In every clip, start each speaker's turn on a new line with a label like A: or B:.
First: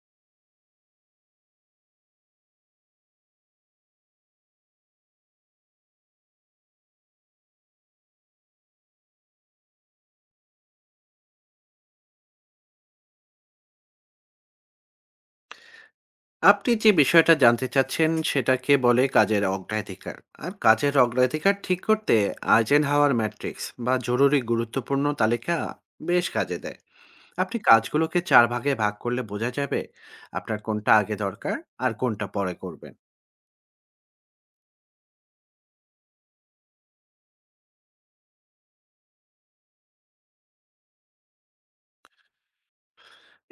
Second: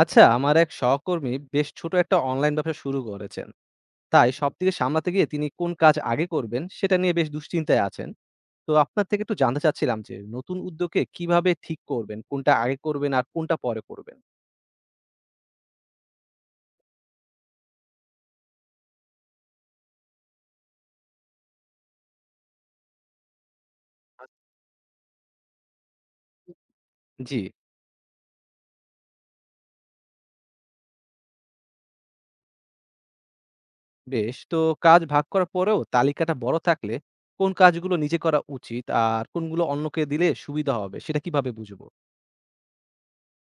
A: আচ্ছা আমার এক সহকর্মী বেশ ছোট একটা অনলাইন ব্যবসা শুরু করেছেন তাই সবদিকে সামলাতে গিয়ে তিনি কোন কাজ আগে করবেন সেটা নিয়ে বেশ দুশ্চিন্তায় আছেন। তো আপনার থেকে একটু জানতে চাচ্ছিলাম যে নতুন উদ্যোগে কিভাবে ঠিক করবেন কোনটা আগে করবেন আর কোনটা পরে করবেন।
B: আপনি যে বিষয়টা জানতে চাচ্ছেন সেটাকে বলে কাজের অগ্রাধিকার। আর কাজের অগ্রাধিকার ঠিক করতে আইজেনহাওয়ার ম্যাট্রিক্স বা জরুরি গুরুত্বপূর্ণ তালিকা বেশ কাজে দেয়।
A: জি।
B: আপনি কাজগুলোকে চার ভাগে ভাগ করলে বোঝা যাবে আপনার কোনটা আগে দরকার আর কোনটা পরে করবেন।
A: বেশ তো, কাজ ভাগ করার পরেও তালিকাটা বড় থাকলে কোন কাজগুলো নিজে করা উচিত আর কোনগুলো অন্যকে দিলে সুবিধা হবে সেটা কিভাবে বুঝবো?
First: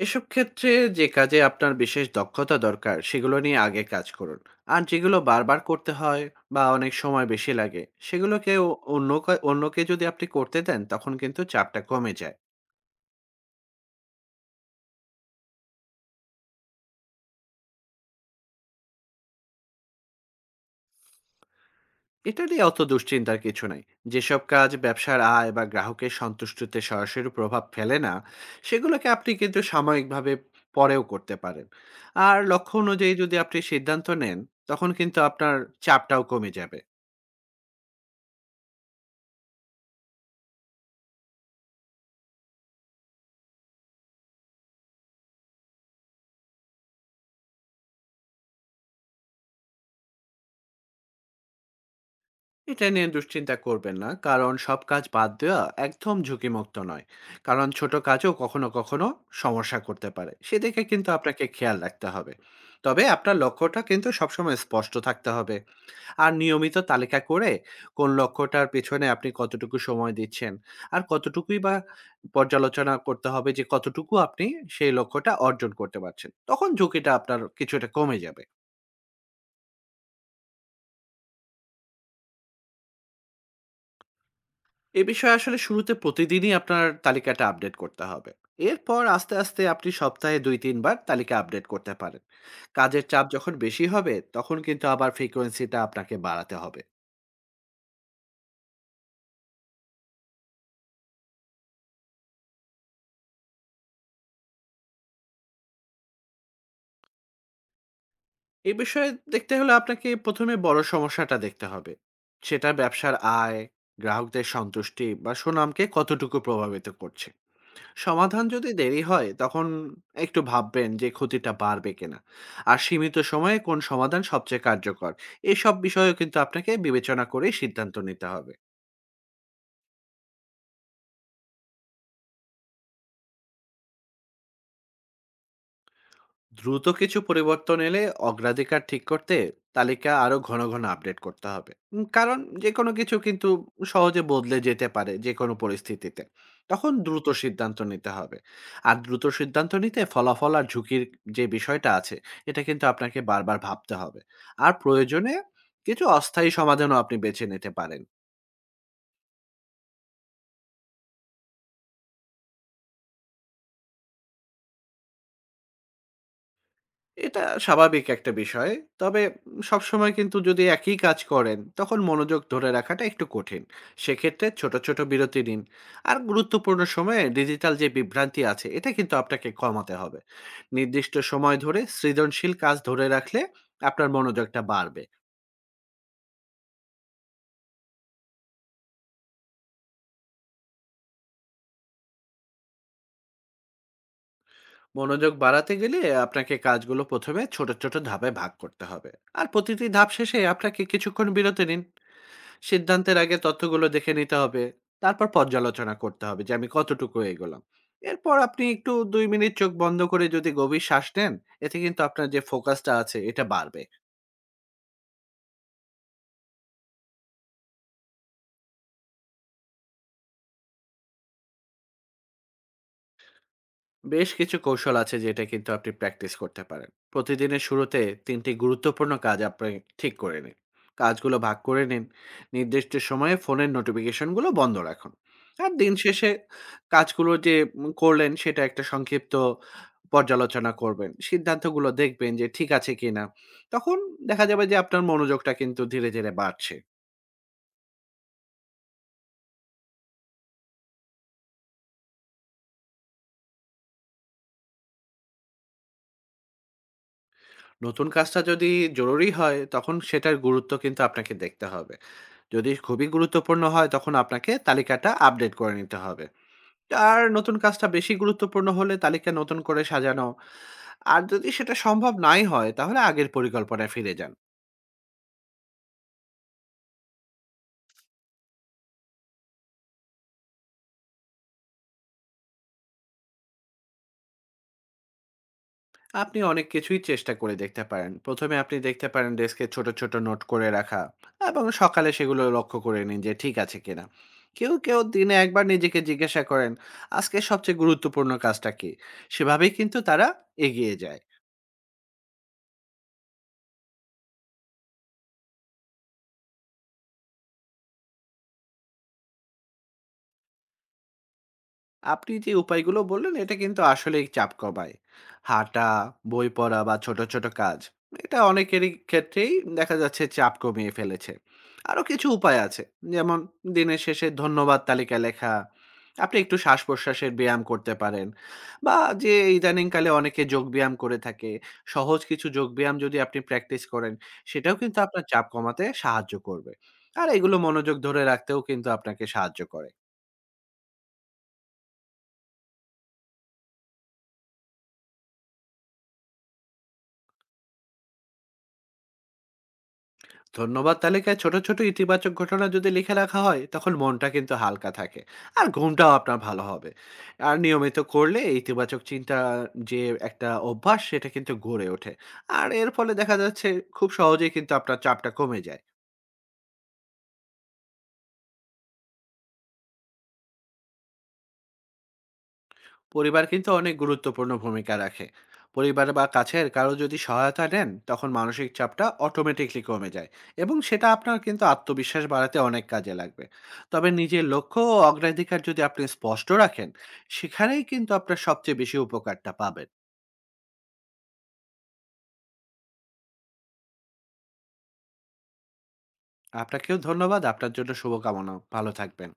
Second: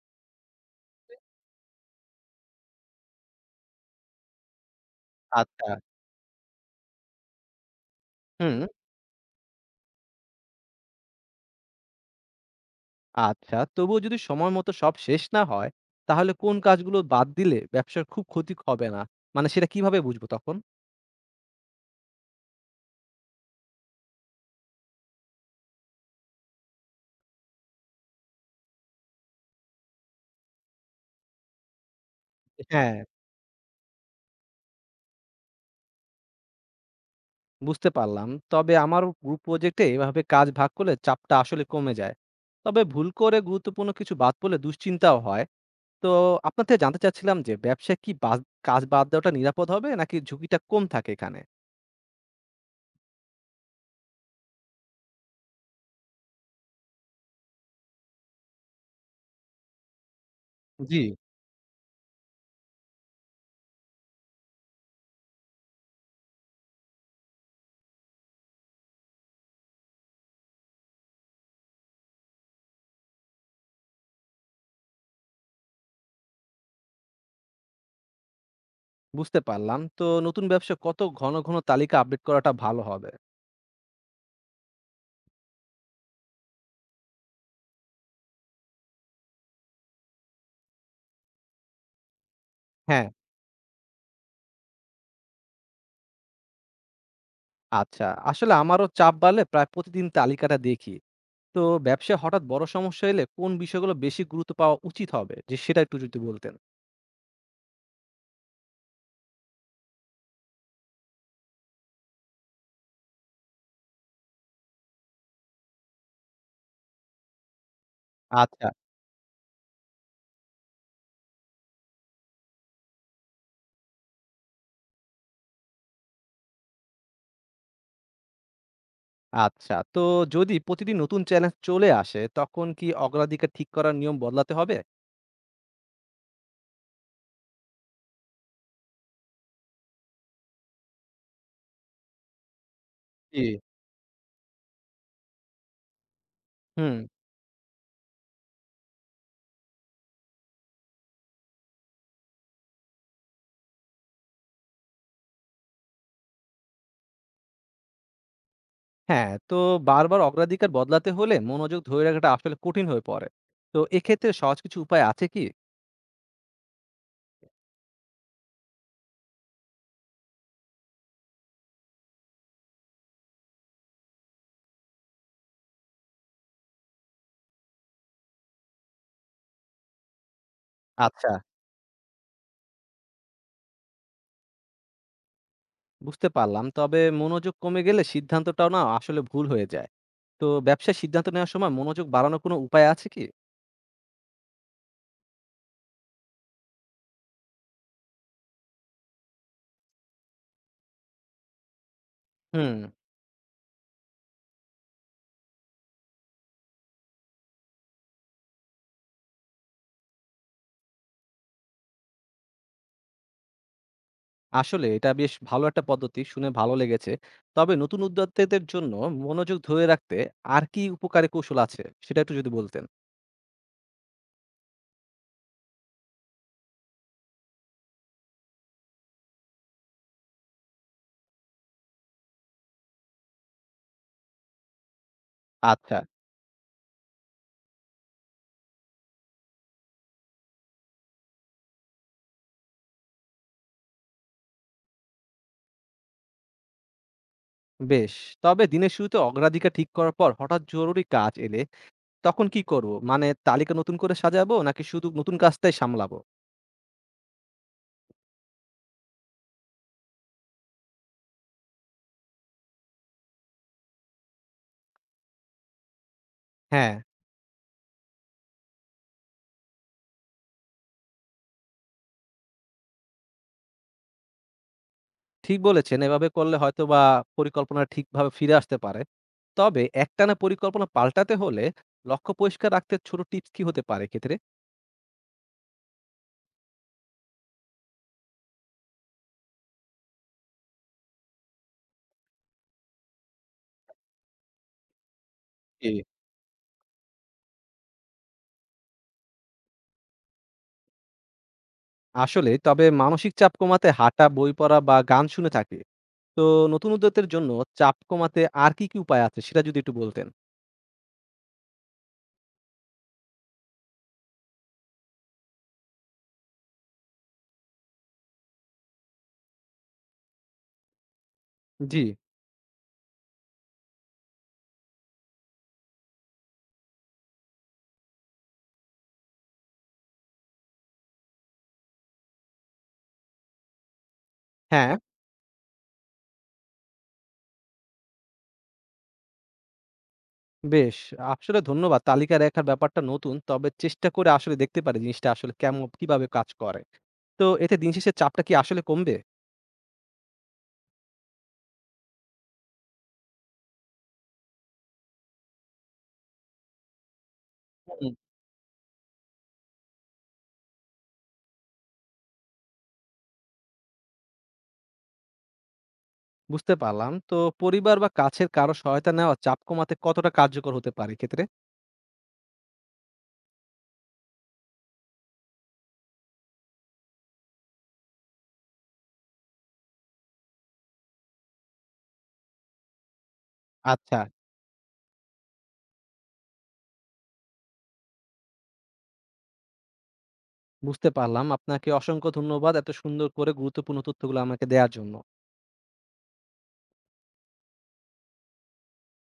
B: এসব ক্ষেত্রে যে কাজে আপনার বিশেষ দক্ষতা দরকার সেগুলো নিয়ে আগে কাজ করুন। আর যেগুলো বারবার
A: আচ্ছা।
B: করতে হয় বা অনেক সময় বেশি লাগে সেগুলোকে
A: হুম।
B: অন্য অন্যকে যদি আপনি করতে দেন তখন কিন্তু চাপটা কমে যায়।
A: আচ্ছা, তবুও যদি সময় মতো সব শেষ না হয়, তাহলে কোন কাজগুলো বাদ দিলে ব্যবসার খুব ক্ষতি হবে না? মানে সেটা কিভাবে বুঝবো তখন?
B: এটা নিয়ে অত দুশ্চিন্তার কিছু নাই। যেসব কাজ ব্যবসার আয় বা গ্রাহকের সন্তুষ্টিতে সরাসরি প্রভাব ফেলে না সেগুলোকে আপনি কিন্তু সাময়িকভাবে পরেও করতে পারেন। আর লক্ষ্য
A: হ্যাঁ।
B: অনুযায়ী যদি আপনি সিদ্ধান্ত নেন তখন কিন্তু আপনার চাপটাও কমে যাবে।
A: বুঝতে পারলাম। তবে আমার গ্রুপ প্রজেক্টে এভাবে কাজ ভাগ করলে চাপটা আসলে কমে যায়। তবে ভুল করে গুরুত্বপূর্ণ কিছু বাদ পড়লে দুশ্চিন্তাও হয়। তো আপনার থেকে জানতে চাচ্ছিলাম যে ব্যবসায় কি কাজ বাদ দেওয়াটা নিরাপদ হবে নাকি ঝুঁকিটা কম থাকে এখানে?
B: এটা নিয়ে দুশ্চিন্তা করবেন না, কারণ সব কাজ বাদ দেওয়া একদম ঝুঁকিমুক্ত নয়। কারণ ছোট কাজও কখনো কখনো সমস্যা করতে পারে, সেদিকে
A: জি।
B: কিন্তু আপনাকে খেয়াল রাখতে হবে। তবে আপনার লক্ষ্যটা কিন্তু সবসময় স্পষ্ট থাকতে হবে। আর নিয়মিত তালিকা করে কোন লক্ষ্যটার পেছনে আপনি কতটুকু সময় দিচ্ছেন আর কতটুকুই বা পর্যালোচনা করতে হবে যে কতটুকু আপনি সেই লক্ষ্যটা অর্জন করতে পারছেন, তখন ঝুঁকিটা আপনার কিছুটা কমে যাবে।
A: বুঝতে পারলাম। তো নতুন ব্যবসা কত ঘন, ঘন তালিকা আপডেট করাটা ভালো হবে?
B: এ বিষয়ে আসলে শুরুতে প্রতিদিনই আপনার তালিকাটা আপডেট করতে হবে। এরপর আস্তে আস্তে আপনি সপ্তাহে দুই তিনবার তালিকা আপডেট করতে পারেন।
A: হ্যাঁ।
B: কাজের চাপ যখন বেশি হবে তখন কিন্তু আবার ফ্রিকোয়েন্সিটা আপনাকে বাড়াতে হবে।
A: আচ্ছা, আসলে আমারও চাপ বাড়লে প্রায় প্রতিদিন তালিকাটা দেখি। তো ব্যবসায় হঠাৎ বড় সমস্যা এলে কোন বিষয়গুলো বেশি গুরুত্ব পাওয়া উচিত হবে? যে সেটা একটু যদি বলতেন।
B: এই বিষয়ে দেখতে হলে আপনাকে ১ম এ বড় সমস্যাটা দেখতে হবে। সেটা ব্যবসার আয়, গ্রাহকদের সন্তুষ্টি বা সুনামকে কতটুকু প্রভাবিত করছে। সমাধান
A: আচ্ছা,
B: যদি দেরি হয়, তখন একটু ভাববেন যে ক্ষতিটা বাড়বে কিনা। আর সীমিত সময়ে কোন সমাধান সবচেয়ে কার্যকর, এসব বিষয়েও কিন্তু আপনাকে বিবেচনা করেই সিদ্ধান্ত নিতে হবে।
A: আচ্ছা। তো যদি প্রতিদিন নতুন চ্যালেঞ্জ চলে আসে তখন কি অগ্রাধিকার ঠিক করার নিয়ম বদলাতে হবে?
B: দ্রুত কিছু পরিবর্তন এলে অগ্রাধিকার ঠিক করতে তালিকা আরো ঘন ঘন আপডেট করতে হবে, কারণ যে কোনো কিছু
A: জি।
B: কিন্তু সহজে বদলে যেতে পারে যে কোনো পরিস্থিতিতে। তখন
A: হুম,
B: দ্রুত সিদ্ধান্ত নিতে হবে। আর দ্রুত সিদ্ধান্ত নিতে ফলাফল আর ঝুঁকির যে বিষয়টা আছে এটা কিন্তু আপনাকে বারবার ভাবতে হবে। আর প্রয়োজনে কিছু অস্থায়ী সমাধানও আপনি বেছে নিতে পারেন।
A: হ্যাঁ। তো বারবার অগ্রাধিকার বদলাতে হলে মনোযোগ ধরে রাখাটা আসলে কঠিন হয়ে পড়ে। তো এক্ষেত্রে সহজ কিছু উপায় আছে কি?
B: এটা স্বাভাবিক একটা বিষয়। তবে সবসময় কিন্তু যদি একই কাজ করেন, তখন মনোযোগ ধরে রাখাটা একটু কঠিন। সেক্ষেত্রে ছোট, ছোট বিরতি নিন। আর গুরুত্বপূর্ণ সময়ে ডিজিটাল যে বিভ্রান্তি আছে, এটা কিন্তু আপনাকে কমাতে হবে। নির্দিষ্ট
A: আচ্ছা।
B: সময় ধরে সৃজনশীল কাজ ধরে রাখলে আপনার মনোযোগটা বাড়বে।
A: বুঝতে পারলাম। তবে মনোযোগ কমে গেলে সিদ্ধান্তটাও না আসলে ভুল হয়ে যায়। তো ব্যবসায় সিদ্ধান্ত নেওয়ার সময় মনোযোগ বাড়ানোর কোনো উপায় আছে কি?
B: মনোযোগ বাড়াতে গেলে আপনাকে কাজগুলো ১ম এ ছোট, ছোট ধাপে ভাগ করতে হবে। আর প্রতিটি ধাপ শেষে আপনাকে কিছুক্ষণ বিরতি নিন।
A: হুম।
B: সিদ্ধান্তের আগে তথ্যগুলো দেখে নিতে হবে। তারপর পর্যালোচনা করতে হবে যে আমি কতটুকু এগোলাম। এরপর আপনি একটু ২ মিনিট চোখ বন্ধ করে যদি গভীর শ্বাস নেন, এতে কিন্তু আপনার যে ফোকাসটা আছে এটা বাড়বে।
A: আসলে এটা বেশ ভালো একটা পদ্ধতি, শুনে ভালো লেগেছে। তবে নতুন উদ্যোক্তাদের জন্য মনোযোগ ধরে রাখতে আর কি উপকারী কৌশল আছে সেটা একটু যদি বলতেন।
B: বেশ কিছু কৌশল আছে যেটা কিন্তু আপনি প্র্যাকটিস করতে পারেন। প্রতিদিনের শুরুতে তিনটি গুরুত্বপূর্ণ কাজ আপনি ঠিক করে নিন। কাজগুলো ভাগ করে নিন। নির্দিষ্ট সময়ে ফোনের নোটিফিকেশনগুলো বন্ধ রাখুন। আর দিন
A: আচ্ছা।
B: শেষে কাজগুলো যে করলেন সেটা একটা সংক্ষিপ্ত পর্যালোচনা করবেন, সিদ্ধান্তগুলো দেখবেন যে ঠিক আছে কিনা। তখন দেখা যাবে যে আপনার মনোযোগটা কিন্তু ধীরে ধীরে বাড়ছে।
A: বেশ। তবে দিনের শুরুতে অগ্রাধিকার ঠিক করার পর হঠাৎ জরুরি কাজ এলে তখন কি করব? মানে তালিকা নতুন করে সাজাবো নাকি শুধু নতুন কাজটাই সামলাবো?
B: নতুন কাজটা যদি জরুরি হয় তখন সেটার গুরুত্ব কিন্তু আপনাকে দেখতে হবে। যদি খুবই গুরুত্বপূর্ণ হয় তখন আপনাকে তালিকাটা আপডেট করে নিতে হবে।
A: হ্যাঁ,
B: আর নতুন কাজটা বেশি গুরুত্বপূর্ণ হলে তালিকা নতুন করে সাজানো। আর যদি সেটা সম্ভব নাই হয় তাহলে আগের পরিকল্পনায় ফিরে যান।
A: ঠিক বলেছেন। এভাবে করলে হয়তোবা পরিকল্পনা ঠিকভাবে ফিরে আসতে পারে। তবে একটানা পরিকল্পনা পাল্টাতে হলে লক্ষ্য পরিষ্কার রাখতে ছোট টিপস কি হতে পারে এক্ষেত্রে?
B: আপনি অনেক কিছুই চেষ্টা করে দেখতে পারেন। প্রথমে আপনি দেখতে পারেন ডেস্কে ছোট ছোট নোট করে রাখা, এবং সকালে সেগুলো লক্ষ্য করে নিন যে ঠিক আছে কিনা। কেউ কেউ দিনে একবার নিজেকে
A: জি।
B: জিজ্ঞাসা করেন আজকে সবচেয়ে গুরুত্বপূর্ণ কাজটা কি, সেভাবেই কিন্তু তারা এগিয়ে যায়।
A: আসলে তবে মানসিক চাপ কমাতে হাঁটা, বই পড়া বা গান শুনে থাকি। তো নতুন উদ্যোগের জন্য চাপ কমাতে আর কি, কি উপায় আছে সেটা যদি একটু বলতেন।
B: আপনি যে উপায়গুলো বললেন এটা কিন্তু আসলেই চাপ কমায়। হাঁটা, বই পড়া বা ছোট, ছোট কাজ। এটা অনেকেরই ক্ষেত্রেই দেখা যাচ্ছে চাপ কমিয়ে ফেলেছে।
A: জি,
B: আরো কিছু উপায় আছে। যেমন দিনের শেষে ধন্যবাদ তালিকা লেখা। আপনি একটু শ্বাস-প্রশ্বাসের ব্যায়াম করতে পারেন। বা যে ইদানিংকালে অনেকে যোগব্যায়াম করে থাকে। সহজ কিছু যোগব্যায়াম যদি আপনি প্র্যাকটিস করেন, সেটাও
A: হ্যাঁ,
B: কিন্তু
A: হ্যাঁ।
B: আপনার চাপ কমাতে সাহায্য করবে। আর এগুলো মনোযোগ ধরে রাখতেও কিন্তু আপনাকে সাহায্য করে।
A: বেশ। আসলে ধন্যবাদ। তালিকা রাখার ব্যাপারটা নতুন। তবে চেষ্টা করে আসলে দেখতে পারি জিনিসটা আসলে কেমন কিভাবে কাজ করে। তো এতে দিন শেষে চাপটা কি আসলে কমবে?
B: ধন্যবাদ তালিকায় ছোট ছোট ইতিবাচক ঘটনা যদি লিখে রাখা হয় তখন মনটা কিন্তু হালকা থাকে। আর ঘুমটাও আপনার ভালো হবে। আর নিয়মিত
A: হুম।
B: করলে এই ইতিবাচক চিন্তা যে একটা অভ্যাস সেটা কিন্তু গড়ে ওঠে। আর এর ফলে দেখা যাচ্ছে খুব সহজেই কিন্তু আপনার চাপটা কমে যায়।
A: বুঝতে পারলাম। তো পরিবার বা কাছের কারো সহায়তা নেওয়া চাপ কমাতে কতটা কার্যকর হতে পারে এক্ষেত্রে?
B: পরিবার কিন্তু অনেক গুরুত্বপূর্ণ ভূমিকা রাখে। পরিবার বা কাছের কারো যদি সহায়তা নেন তখন মানসিক চাপটা অটোমেটিকলি কমে যায়। এবং সেটা আপনার কিন্তু আত্মবিশ্বাস বাড়াতে অনেক কাজে লাগবে। তবে
A: আচ্ছা,
B: নিজের লক্ষ্য ও অগ্রাধিকার যদি আপনি স্পষ্ট রাখেন সেখানেই কিন্তু আপনার সবচেয়ে বেশি উপকারটা পাবেন।
A: বুঝতে পারলাম। আপনাকে অসংখ্য ধন্যবাদ এত সুন্দর করে গুরুত্বপূর্ণ তথ্যগুলো আমাকে দেয়ার জন্য।
B: আপনাকেও ধন্যবাদ। আপনার জন্য শুভকামনা। ভালো থাকবেন।